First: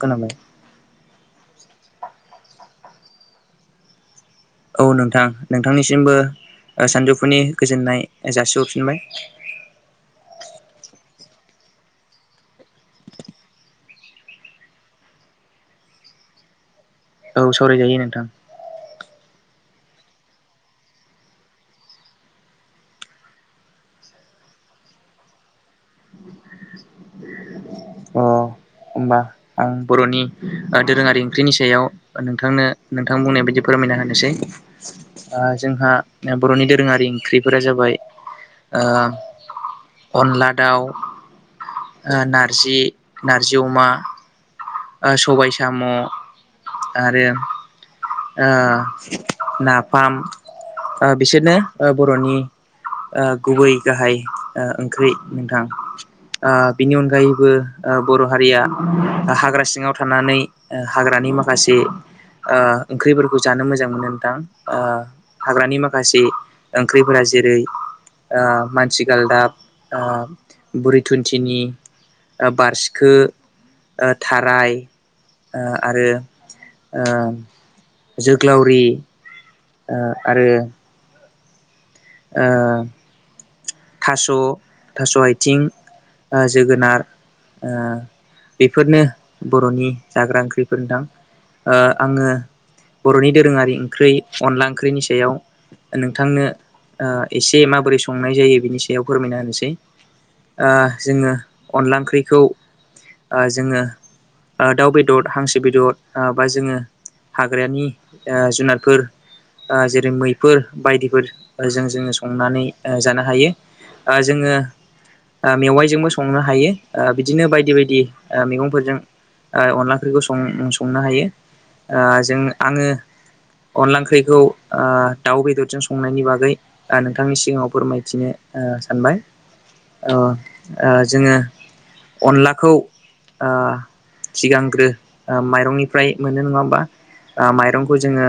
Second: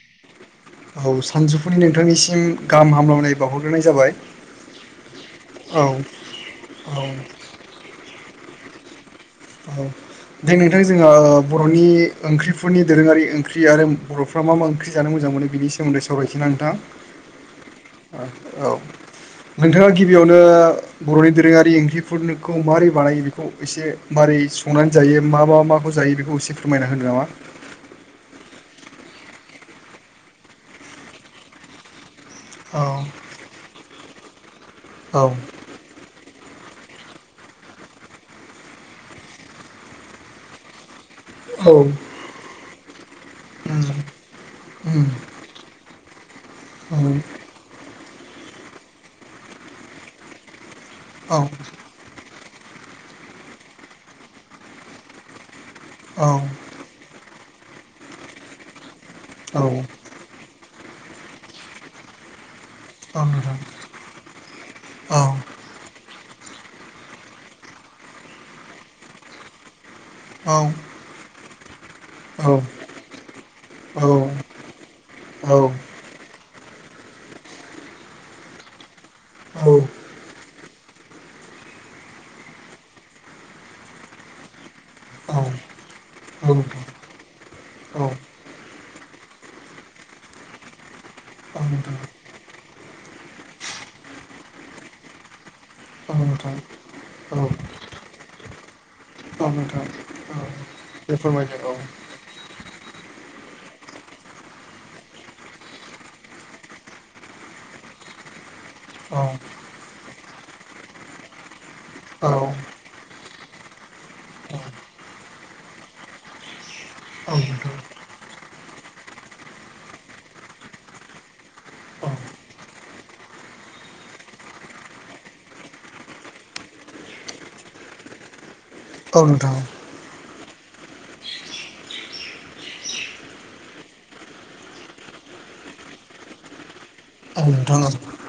खोनाबाय? औ सानजौफुनि नोंथांनिसिम गाहाम हामलायनाय बावहरग्रोनाय जाबाय। औ नोंथां औ नोंथांनिसिमबो औ सानजौफुनि गोजोननाय जासिहरफिनबाय। औ दे नोंथां जोंहा बर'नि ओंख्रिफोरनि दोरोङारि ओंख्रि आरो बर'फ्रा मा मा ओंख्रि जानो मोजां मोन बिनि सोमोनदै सावरायसैना नोंथां। औ सावरायजायो नोंथां। औ नोंथाङा गिबियावनो बर'नि दोरोङारि ओंख्रिखौ माबोरै बानायो बेखौ एसे मारै संनानै जायो मा मा माखौ जायो बेखौ एसे फोरमायना होनो नामा? अ होमबा आं बर'नि दोरोङारि ओंख्रिनि सायाव नोंथांनो औ नोंथां बुंनाय बायदि फोरमायना होनोसै औ जोंहा बर'नि दोरोङारि ओंख्रिफोरा जाबाय अनला दाउ औ जि नारजि अमा उम ओ सबाय सो साम' उम आरो नाफाम औ बिसोरनो बर'नि गुबै गाहाय ओंख्रि नोंथां। औ बिनि अनगायैबो बर' हारिया औ हाग्रा सिङाव थानानै हाग्रानि माखासे ओंख्रिफोरखौ नोंथां जानो मोजां मोनो नोंथां औ हाग्रानि माखासे ओंख्रिफोरा जेरै मानसिगाल दाब बुरि थुुनथिनि। औ बारसिखो ओ औ औ थाराय औ आरो ओ जोग्लावरि। आरो ओ थास' थास' औ आइथिं। ओ नोंथां जोगोनार ओ औ बेफोरनो बर'नि जाग्रा ओंख्रिफोर नोंथां औ ओ नोंथां आङो बर'नि दोरोङारि ओंख्रै अनला ओंख्रैनि सायाव औ नोंथांनो नोंथां औ एसे माबोरै संनाय जायो बिनि सायाव फोरमायना औ होनोसै। नोंथां औ दे जोङो फोरमायदो औ अनला ओंख्रिखौ जोङो दाउ बेदर हांसो बेदर बा जोङो हाग्रानि जुनारफोर औ जेरै मैफोर बायदिफोर जों जोङो औ संनानै जानो हायो औ जोङो। मेवाइजोंबो संनो हायो औ बिदिनो बायदि नोंथां बायदि मैगंफोरजों अनला ओंख्रिखौ संनो हायो औ जों आङो अनदला ओंख्रिखौ दाउ बेदरजों संनायनि बागै नोंथांनि सिगाङाव फोरमायथिनो सानबाय औ नोंथां जोङो अनलाखौ सिगांग्रो माइरंनिफ्राय मोनो नङाबा औ नोंथां माइरंखौ जोङो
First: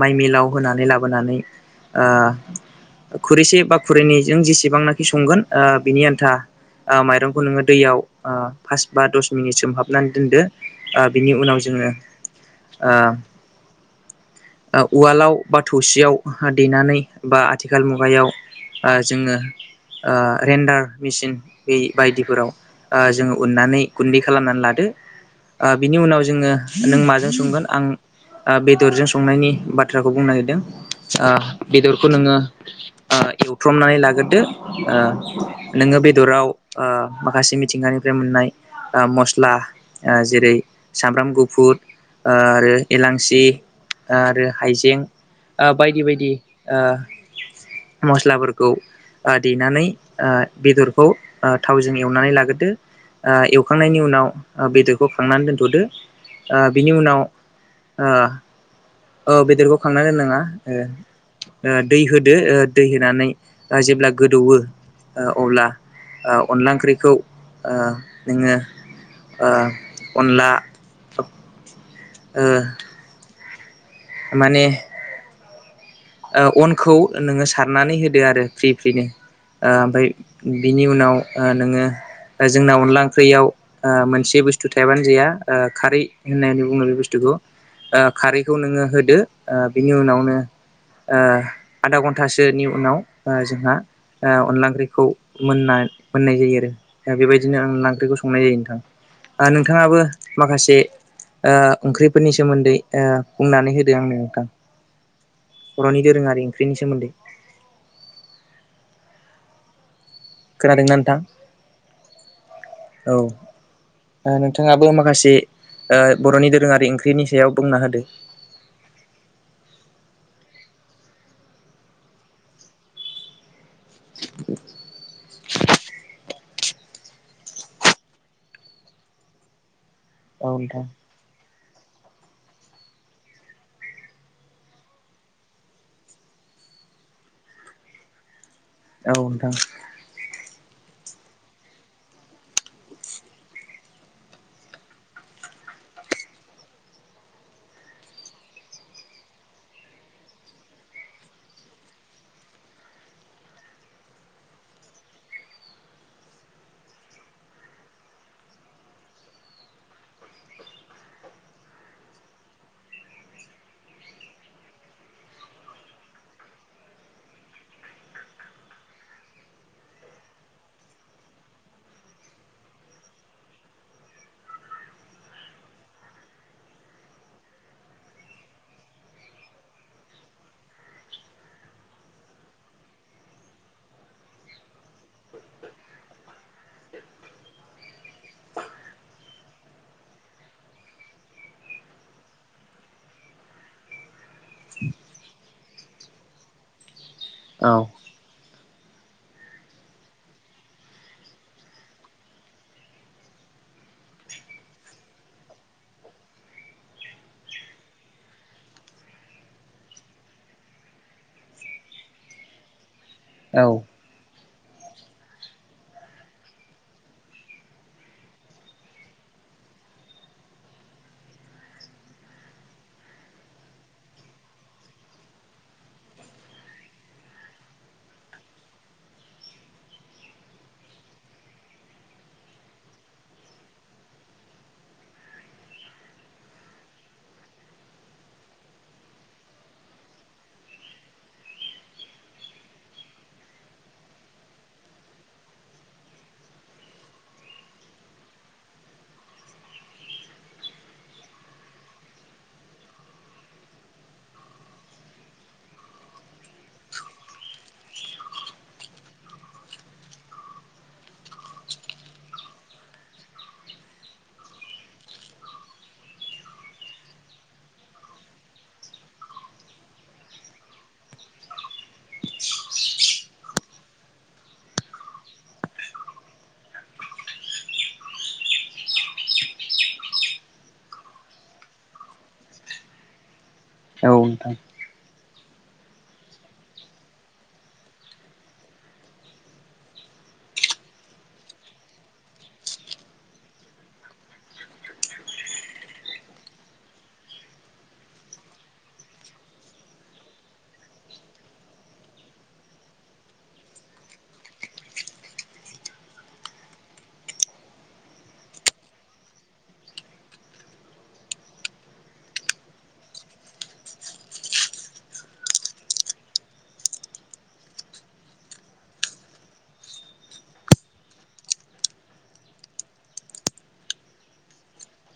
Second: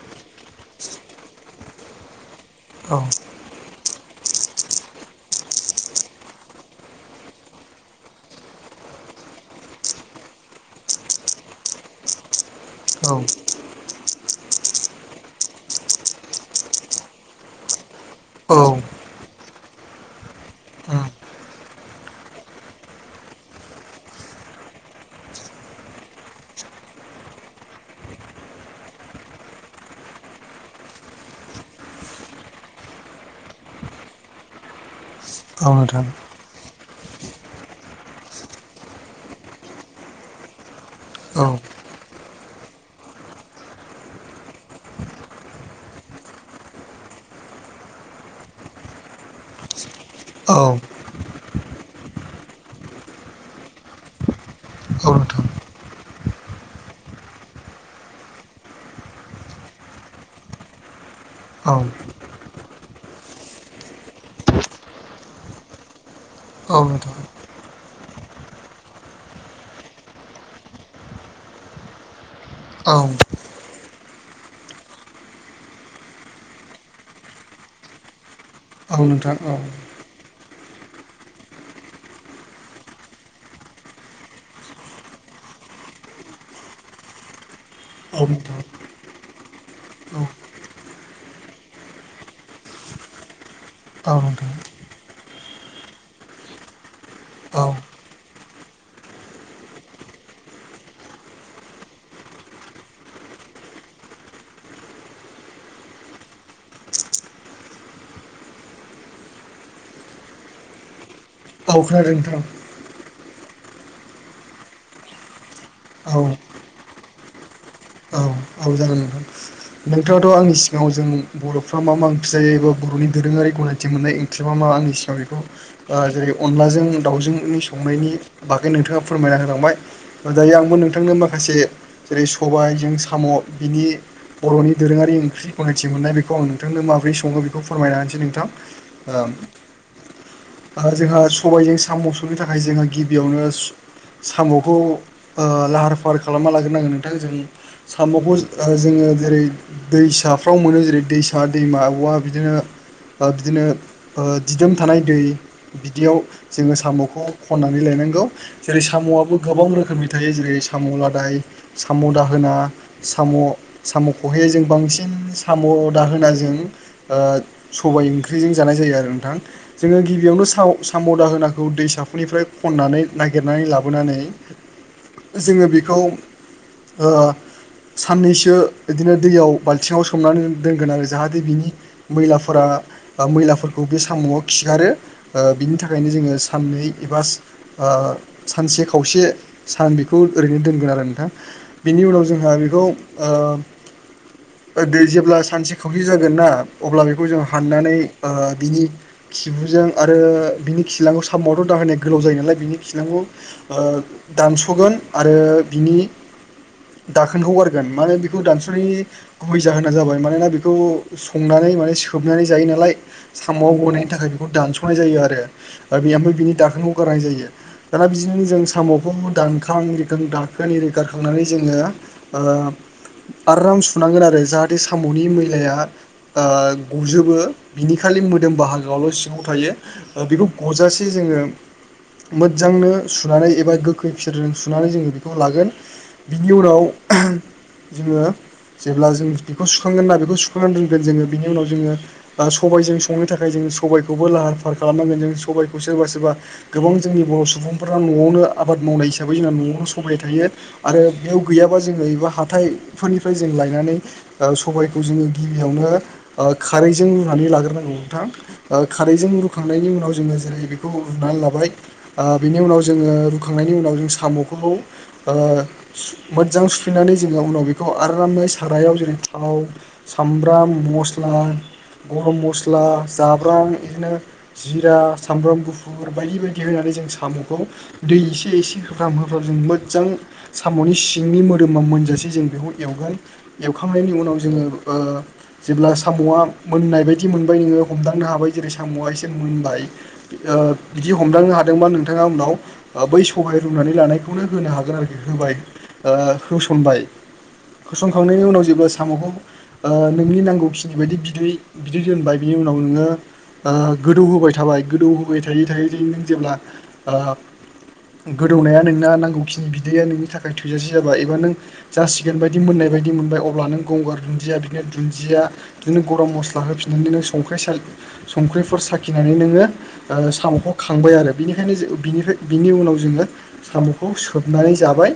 माइ मिलाव होनानै लाबोनानै ओ औ नोंथां औ नोंथां औ खुरैसे बा खुरैनैजों जेसेबांनाखि संगोन ओ बिनि आन्था ओ माइरंखौ नोङो दैयाव ओ फास बा दस मिनिट सोमहाबनानै दोनदो ओ बिनि उनाव जों जोङो औ औ उवालाव बा थौसियाव देनानै बा आथिखाल मुगायाव औ नोंथां औ नोंथां औ ओ जोङो ओ रेन्डार मेसिन बे बायदिफोराव ओ जोङो उननानै गुन्दै खालामनानै लादो ओ बिनि उनाव जोङो नों माजों संगोन आं आ बेदरजों संनायनि बाथ्राखौ बुंनो नागिरदों आ बेदरखौ नोङो एवथ्रमनानै लाग्रोदो आ नोङो खोनादों बेदराव आ माखासे मिथिंगानिफ्राय मोननाय आ मस्ला जेरै सामब्राम गुफुर आरो एलांसि आरो हायजें ओ बायदि बायदि ओ मस्लाफोरखौ ओ देनानै बेदरखौ ओ थावजों एवनानै लाग्रोदो ओ एवखांनायनि उनाव बेदरखौ खांनानै दोनथ'दो ओ बिनि उनाव ओ औ बेदरखौ खांना दोननाङा ओ दै होदो ओ दै होनानै जेब्ला गोदौवो अब्ला ओ अनला ओंख्रिखौ ओ नोङो ओ अनला ओ माने आ अनखौ नोङो सारनानै होदो आरो फ्रि फ्रिनो नोंथां ओ ओमफ्राय बिनि उनाव ओ नोङो जोंना अनला ओंख्रियाव ओ मोनसे बुस्थु थायाबानो जाया ओ खारै होननानै बुङो बे बुस्थुखौ ओ खारैखौ नोङो होदो ओ बिनि उनावनो ओ आधा घन्टासोनि उनाव ओ जोंहा औ खौ मोन मोननाय जायो आरो दा बेबायदिनो आं लांख्रिखौ संनाय जायो नोंथां ओ नोंथाङाबो माखासे ओ ओंख्रिफोरनि सोमोन्दै बुंनानै होदों आंनो नोंथां [unintelligible] बर'नि दोरोङारि ओंख्रिनि सोमोन्दै खोनादों ना नोंथां औ खोनादों नोंथां औ नोंथाङाबो माखासे ओ औ बर'नि दोरोङारि ओंख्रि ख्रिनि सायाव बुंना होदो औ औ जागोन नोंथां नोंथाङाथ' आंनि सिगाङाव जों बर'फ्रा मा मा ओंख्रि जायो एबा बर'नि दोरोङारि गनायथि थि मोननाय ओंख्रिबा मा आंनि सिगां बेखौ जेरै अनलाजों दावजोंनि संनायनि बागै नोंथाङा फोरमायना होलांबाय दायो औ आंबो नोंथां नोंथांनो माखासे जेरै सबायजों साम' बिनि बर'नि दोरोङारि ओंख्रि गनायथि मोननाय बेखौ आं नोंथांनो माबोरै सङो बेखौ फोरमायनो होनसै नोंथां औ नोंथां आ जोंहा सबायजों साम'सुनो थाखाय जोंहा गिबियावनो साम'खौ ओ लाहार फाहार खालामना लाग्रोनांगोन नोंथां जों साम ख जोङो जेरै दैसाफ्राव मोनो जेरै दैसा दैमाबा वा बिदिनो ओ बिदिनो दिदोम थानाय दै बिदियाव जोङो साम'खौ खननानै लाय नांगौ जेरै साम'आबो गोबां रोखोमनि थायो जेरै साम' लादाय साम' दाहोना साम' साम' खहे जों बांसिन साम' दाहोनाजों ओ सबाय ओंख्रिजों जानाय जायो आरो नोंथां जोङो गिबियावनो साम साम'दाहोनाखौ दैसाफोरनिफ्राय खनानै नागिरनानै लाबोनानै जोङो बेखौ साननैसो बिदिनो दैयाव बाल्थिङाव सोमनानै दोनगोन आरो जाहाथे बिनि मैलाफोरा मैलाफोरखौ बे साम'आव खिगारो बिनि थाखायनो जोङो साननै एबा सानसे खावसे सान बेखौ ओरैनो दोनगोन आरो नोंथां बेनि उनाव जोंहा खौ ओ ओ दै जेब्ला सानसे खावसे जागोनना अब्ला बेखौ खौ जों औ हाननानै ओ बिनि खिबुजों आरो बिनि खिलांखौ साम'आथ' दाह होनाया गोलाव जायो नालाय बिनि खिलांखौ दानस'गोन आरो बिनि द खौ गारगोन माने बेखौ दानस'नायनि गुबै जाहोना जाबाय मानोना बेखौ संनानै माने सोबनानै जायो नालाय औ साम'आव गनायनि थाखाय बेखौ दानस' नाय जायो आरो आ बियो आरो बिनि दाखोनखौ गारनाय जायो दाना बिदिनो जों साम'खौ दानखा आं इरिखां दानखां इरिखां खांनानै जोङो ओ आराम सुनांगोन आरो जाहाथे साम'नि मैलाया गजोबो बिनि खालि मोदोम बाहागोआवल' सिङाव थायो बेखौ गजासे जों जोङो मोजांनो सुनानै एबा गोखै फिथोरजों सुनानै जोङो बेखौ लागोन बिनि उनाव जोङो जेब्ला जों बेखौ सुखांगोन ना बेखौ सुखांनानै दोनगोन जोङो बिनि उनाव जोङो बा सबबायजों संनो थाखाय जोङो सबबायखौबो लाहार फाहार खालामनांगोन जों सबबायखौ सोरबा सोरबा गोबां जोंनि बर' सुबुंफोरा न'आवनो आ आबाद मावनाय हिसाबै जोंना न'आवनो सबाय थायो आरो बेयाव गैयाब ख जोङो एबा हााइफोरनिफ्राय जों लायनानै ओ सबायखौ जोङो गिबियावनो खारैजों रुनानै लाग्रोनांगौ नोंथां खारैजों रुखांनायनि उनाव जोङो जेरै बेखौ रुनानै लाबाय बिनि उनाव जोङो रुखांनायनि उनाव जों साम'खौ मोजां सुफैनानै जोङो उनाव बेखौ आरामै सारायाव जेरै थाव सामब्राम मस्ला [unintelligible] गरम मस्ला जाब्रां बिदिनो जिरा सामब्राम गुफुर बायदि बायदि होनानै जों साम'खौ दै एसे एसे होफ्राम होफ्राम जोङो मोदजां साम'नि सि सिंनि मोदोमा मोनजासेै जों बेखौ एवगोन औ एवखांनायनि उनाव नोंथां जोङो जेब्ला साम'आ मोननाय बायदि मोनबाय नोङो हमदांनो हाबाय जेरै साम'आ एसे मोनबाय बिदि हमदांनो हादोंबा नोंथाङा उनाव बै सहाय रुनानै लानायखौनो होनो हागोन आरोखि होबाय होसनबाय होसंखांनायनि उनाव जेबो साम'खौ नोंनि नांगौ फिनि बायदि बिदै बिदै दोनबाय बिनि उनाव नोङो ओ गोदौ होबाय थाबाय गोदौ होबाय थायै थायै थायैनो जेब्ला ओ गोदौनाया नोंना नांगौखिनि बिदैया नोंनि थाखाय थै थैजासे जाबाय एबा नों जासिगोन बायदि मोननाय बायदि मोनबाय अब्ला नों गंगार दुन्दिया बिदिनो दुन्दिया बिदिनो गरम मस्ला होफिननानैनोंख्रि संख्रिफोर साखिनानै नोङो साम' खौ खांबाय आरो बिनिखायनो बिनिफ्राय बिनि उनाव जोङो साम'खौ सोबनानै जाबाय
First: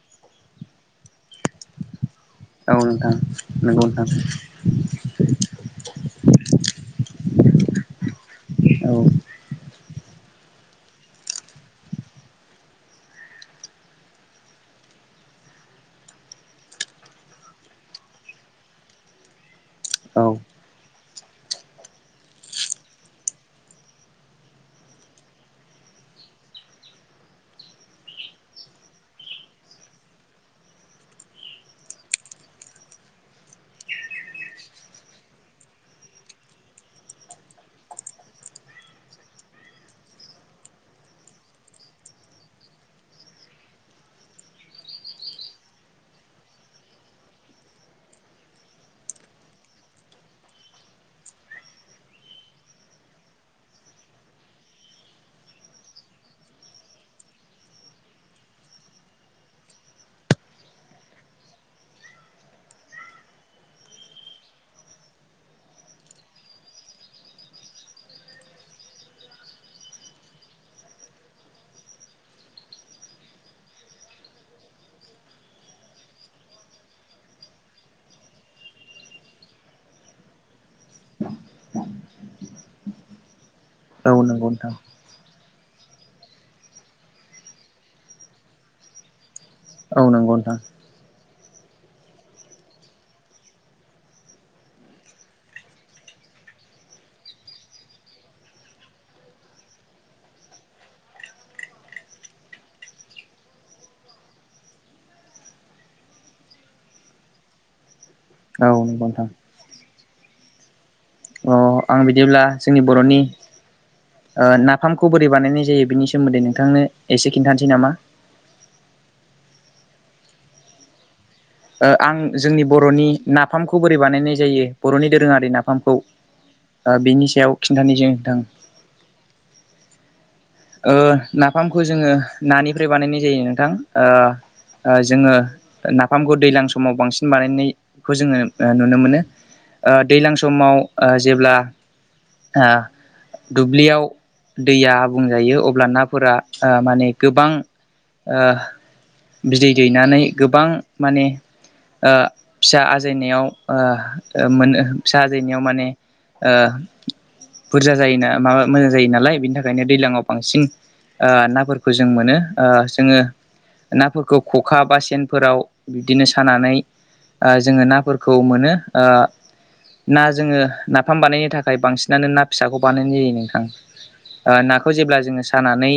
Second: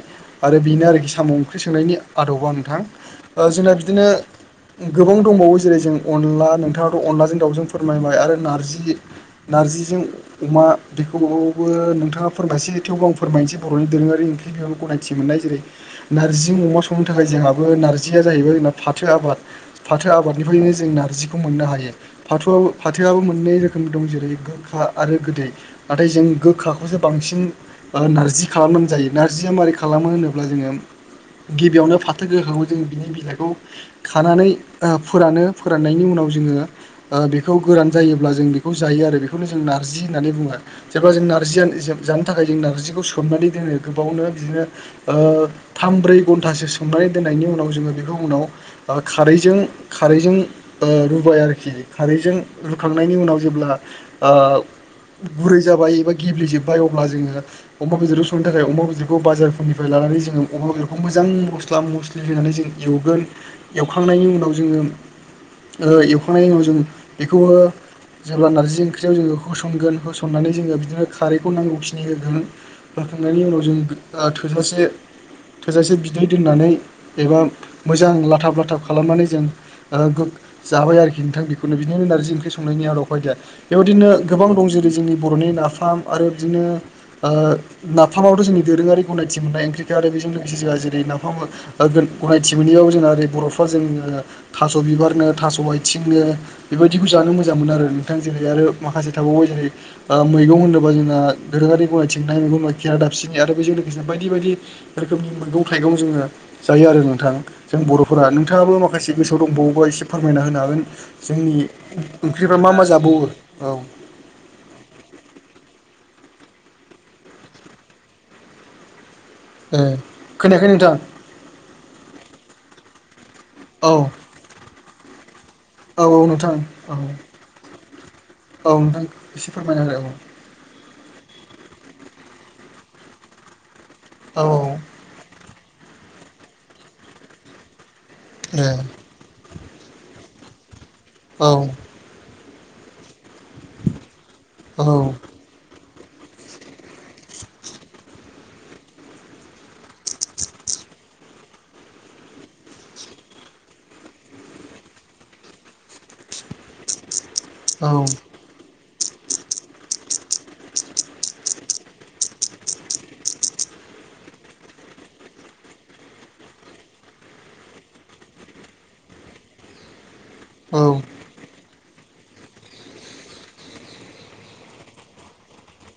आरो बेनो आरोखि साम' ओंख्रि संनायनि आदबा औ नोंथां जोंना नंगौ बिदिनो नोंथां गोबां दंबावो जेरै जों अनला नोंथाङाथ' अनलाजों दाउजों फोरमायबाय आरो नारजि औ नारजिजों अमा बेखौबो नोंथाङा फोरमायसै थेवबो आं फोरमायनोसै बर'नि दोरोङारि ओंख्रि बेयावनो गनाय मोननाय जेरै नारजि अमा संनो थाखाय जोंहाबो नारजिया जाहैबाय जों फाथो आबाद फाथो फाथो औ आबादनिफ्रायनो जों नारजखौ मोननो हायो फाथ फाथोआबो मोननै रोखोम दं जेरै गोखा आरो गोदै नाथाय जों गोखाखौसो बांसिन नारजि खालामनानै जायो नारजिया मारै खालामो होनोब्ला जोङो गिबियावनो फाथो गोहोखौ जों बिनि बिलाइखौ खानानै फोरानो फोराननायनि उनाव गोरान जायोब्ला जों बेखौ जायो आरो बेखौनो जों नारजि होननानै बुङो जेब्ला जों जों नारजियानो जानो थाखाय जों नारजिखौ सोमनानै दोनो गोबावनो बिदिनो थाम ब्रै घन्टासो सोमनाय दोननायनि उनाव जोङो बेखौ उनाव खारैजों खारैजों रुबाय आरोखि खारैजों रुखांनायनि उनाव जेब्ला गुरै जाबाय एबा गेब्लेजोबबाय अब्ला जोङो अमा बेदरजों संनो थाखाय अमा बेदखौ बाजार निफ्राय लानानै जोङो अमा बेदरखौ मोजां मस्ला मस्लि होनानै जों एवगोन एवखांनायनि उनाव जो जोङो ओ एवखांनायनि उनाव जों बिखौनो जेब्ला नारजि ओंख्रियाव जोङो होसनगोन होसननानै जोङो बिदिनो खारैखौ नांगौ खिनि होगोन होखांनायनि उनाव जों ओ थोजासे थोजासे बिदै दोननानै एबा मोजां लाथाब लाथाब खालामनानै जों ओ गोख जाबाय आरोखि नोंथां बिखौनो बिनिनो नारजि ओंख्रि संनायनि आदब खायदाया। बेबिदिनो औ गोबां नंगौ दं नोंथां जेरै जोंनि बर'नि नाफाम आरो बिदिनो ओ नाफामावथ' जोंनि दोरोङारि थि मोननाय ओंख्रिखो औ आरो बेजों नंगौ लोगोसे नोंथां जोंहा जेरै नाफाम [unintelligible] गनायथि मोनैयाव जोंना ओरै बर'फ्रा जोङो थास' बिबारनो थास' आथिंनो बे बायदिखौ जानो मोजां मोनो आरो नोंथां जेरै आरो माखासे थाबाव जेरै ओ मैगं होनदोबा जों दोरो ङारि गनायथि मोन्नाय [unintelligible] खेरा दाफिनि आरो बैजों लो [unintelligible] बायदि बायदि रोखोमनि मैगं थाइगं जोङो जायो आरो नोंथां जों बर' फोरा नोंथाङाबो औ नंगौ माखासे नोंथां गोसोआव दंबावोबा एसे फोरमायना होनो हागोन। जोंनि अ आं बिदिब्ला ओंख्रिफ्रा मा जोंनि मा जाबावो बर'नि औ ओ नाफामखौ बोरै बानायनाय जायो बिनि सो सोमोन्दै नोंथांनो एसे खिन्थानसै नामा ए खोनायाखै नोंथां। ओ आं जोंनि बर'नि नाफामखौ औ बोरै बानायनाय जायो बर'नि दोरोङारि नाफामखौ औ औ नोंथां औ ओ बिनि सायाव खिन्थानोसै नोथां औ नोंथांखौ एसे फोरमायना हो औ ओ नाफामखो जोङो नानिफ्राय बानायनाय जायो नोंथां। ओ औ ओ जोङो नाफामखौ दैलां समाव बांसिन बानायनाय खौ जोङो ए ओ नुनो मोनो ओ दैलां समाव ओ औ जेब्ला ओ दुब्लियाव औ दैया औ यो अब्ला नाफोरा आ माने गोबां ओ बिदै दैनानै गोबां माने ओ फिसा आजायनायाव ओ मोन फिसा आजायनायाव माने ओ बुरजा जायोना माबा मोजां जायो नालाय बिनि थाखायनो दैलाङाव बांसिन ओ नाफोरखौ जों मोनो ओ जोङो नाफोरखौ ख'खा बा सेनफोराव बिब्दिनो सानानै आ जोङो नाफोरखौ मोनो ओ ना जोङो औ नाफाम बानायनो थाखाय बांसिनानो ना फिसाखौ बानायनाय जायो नोंथां। ओ नाखौ जेब्ला जोङो सानानै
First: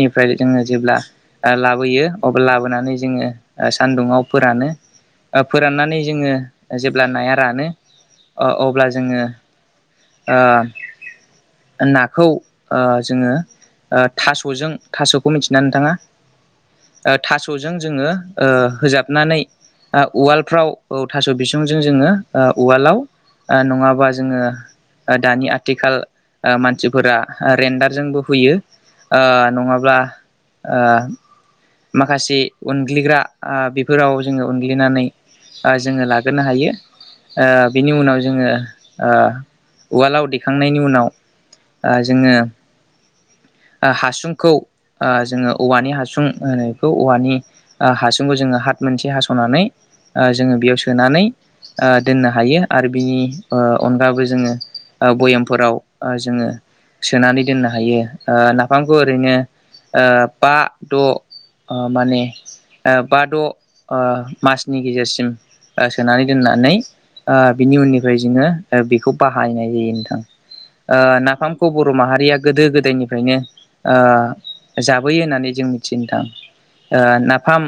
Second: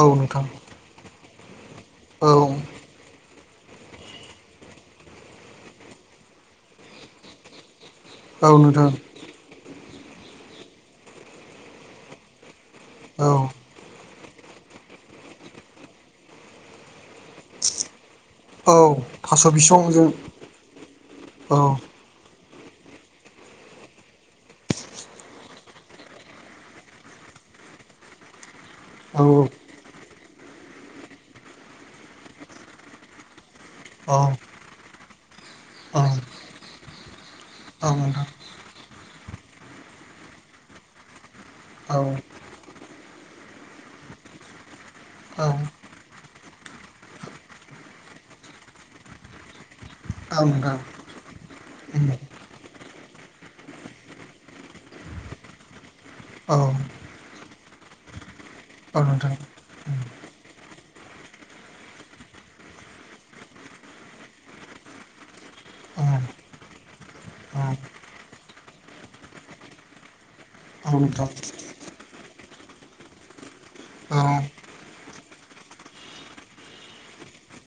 औ नोंथां जोङो जेब्ला ओ लाब बोयो औ अब लाबोनानै जोङो ओ सान्दुङाव फोरानो ओ फोराननानै जोङो ओ जेब्ला नाया रानो अ औ अब्ला नोंथां जोङो ओ नाखौ ओ औ जोङो ओ थास'जों थास'खौ मोनथिना नोंथाङा? ओ थास'जों जोङो ओ औ होजाबनानै थास' आ बिसंजों उवालफ्राव औ थास' औ बिसंजों जोङो ओ उवालाव ओ नङाबा जोङो ओ दानि आथिखाल ओ मानसिफोरा ओ रेन्डारजोंबो हुयो ओ औ नङाब्ला‌ ओ माखासे उनग्लिग्रा आ औ बेफोराव जोङो उनग्लिनानै आ औ जोङो लागोनो हायो ओ बिनि उनाव नोंथां जोङो ओ उवालाव देखांनायनि उनाव आ औ नोंथां औ जोङो ओ हासुंखौ ओ जोङो औवानि हासुं ओरै। खौ औवानि आ हासुंखौ जोङो हाथ मोनसे हास'नानै। आ जोङो नोंथां बेयाव सोनानै आ औ दोननो हायो आरो। बिनि ओ अनगाबो जोङो ओ भयामफोराव आ जोङो औ सोनानै। दोननो हायो ओ नाफामखौ ओरैनो ओ बा। द' माने बा द' मासनि गेजेरसिम ओ सोनानै दोननानै ओ बिनि उननिफ्राय जोङो बेखौ बाहायनाय जायो नोंथां‌। औ ओ नोंथां नाफामखौ बर' माहारिया गोदो गोदायनिफ्रायनो औ ओ जाबोयो होननानै जों मिथिनो नोंथां ओ नाफाम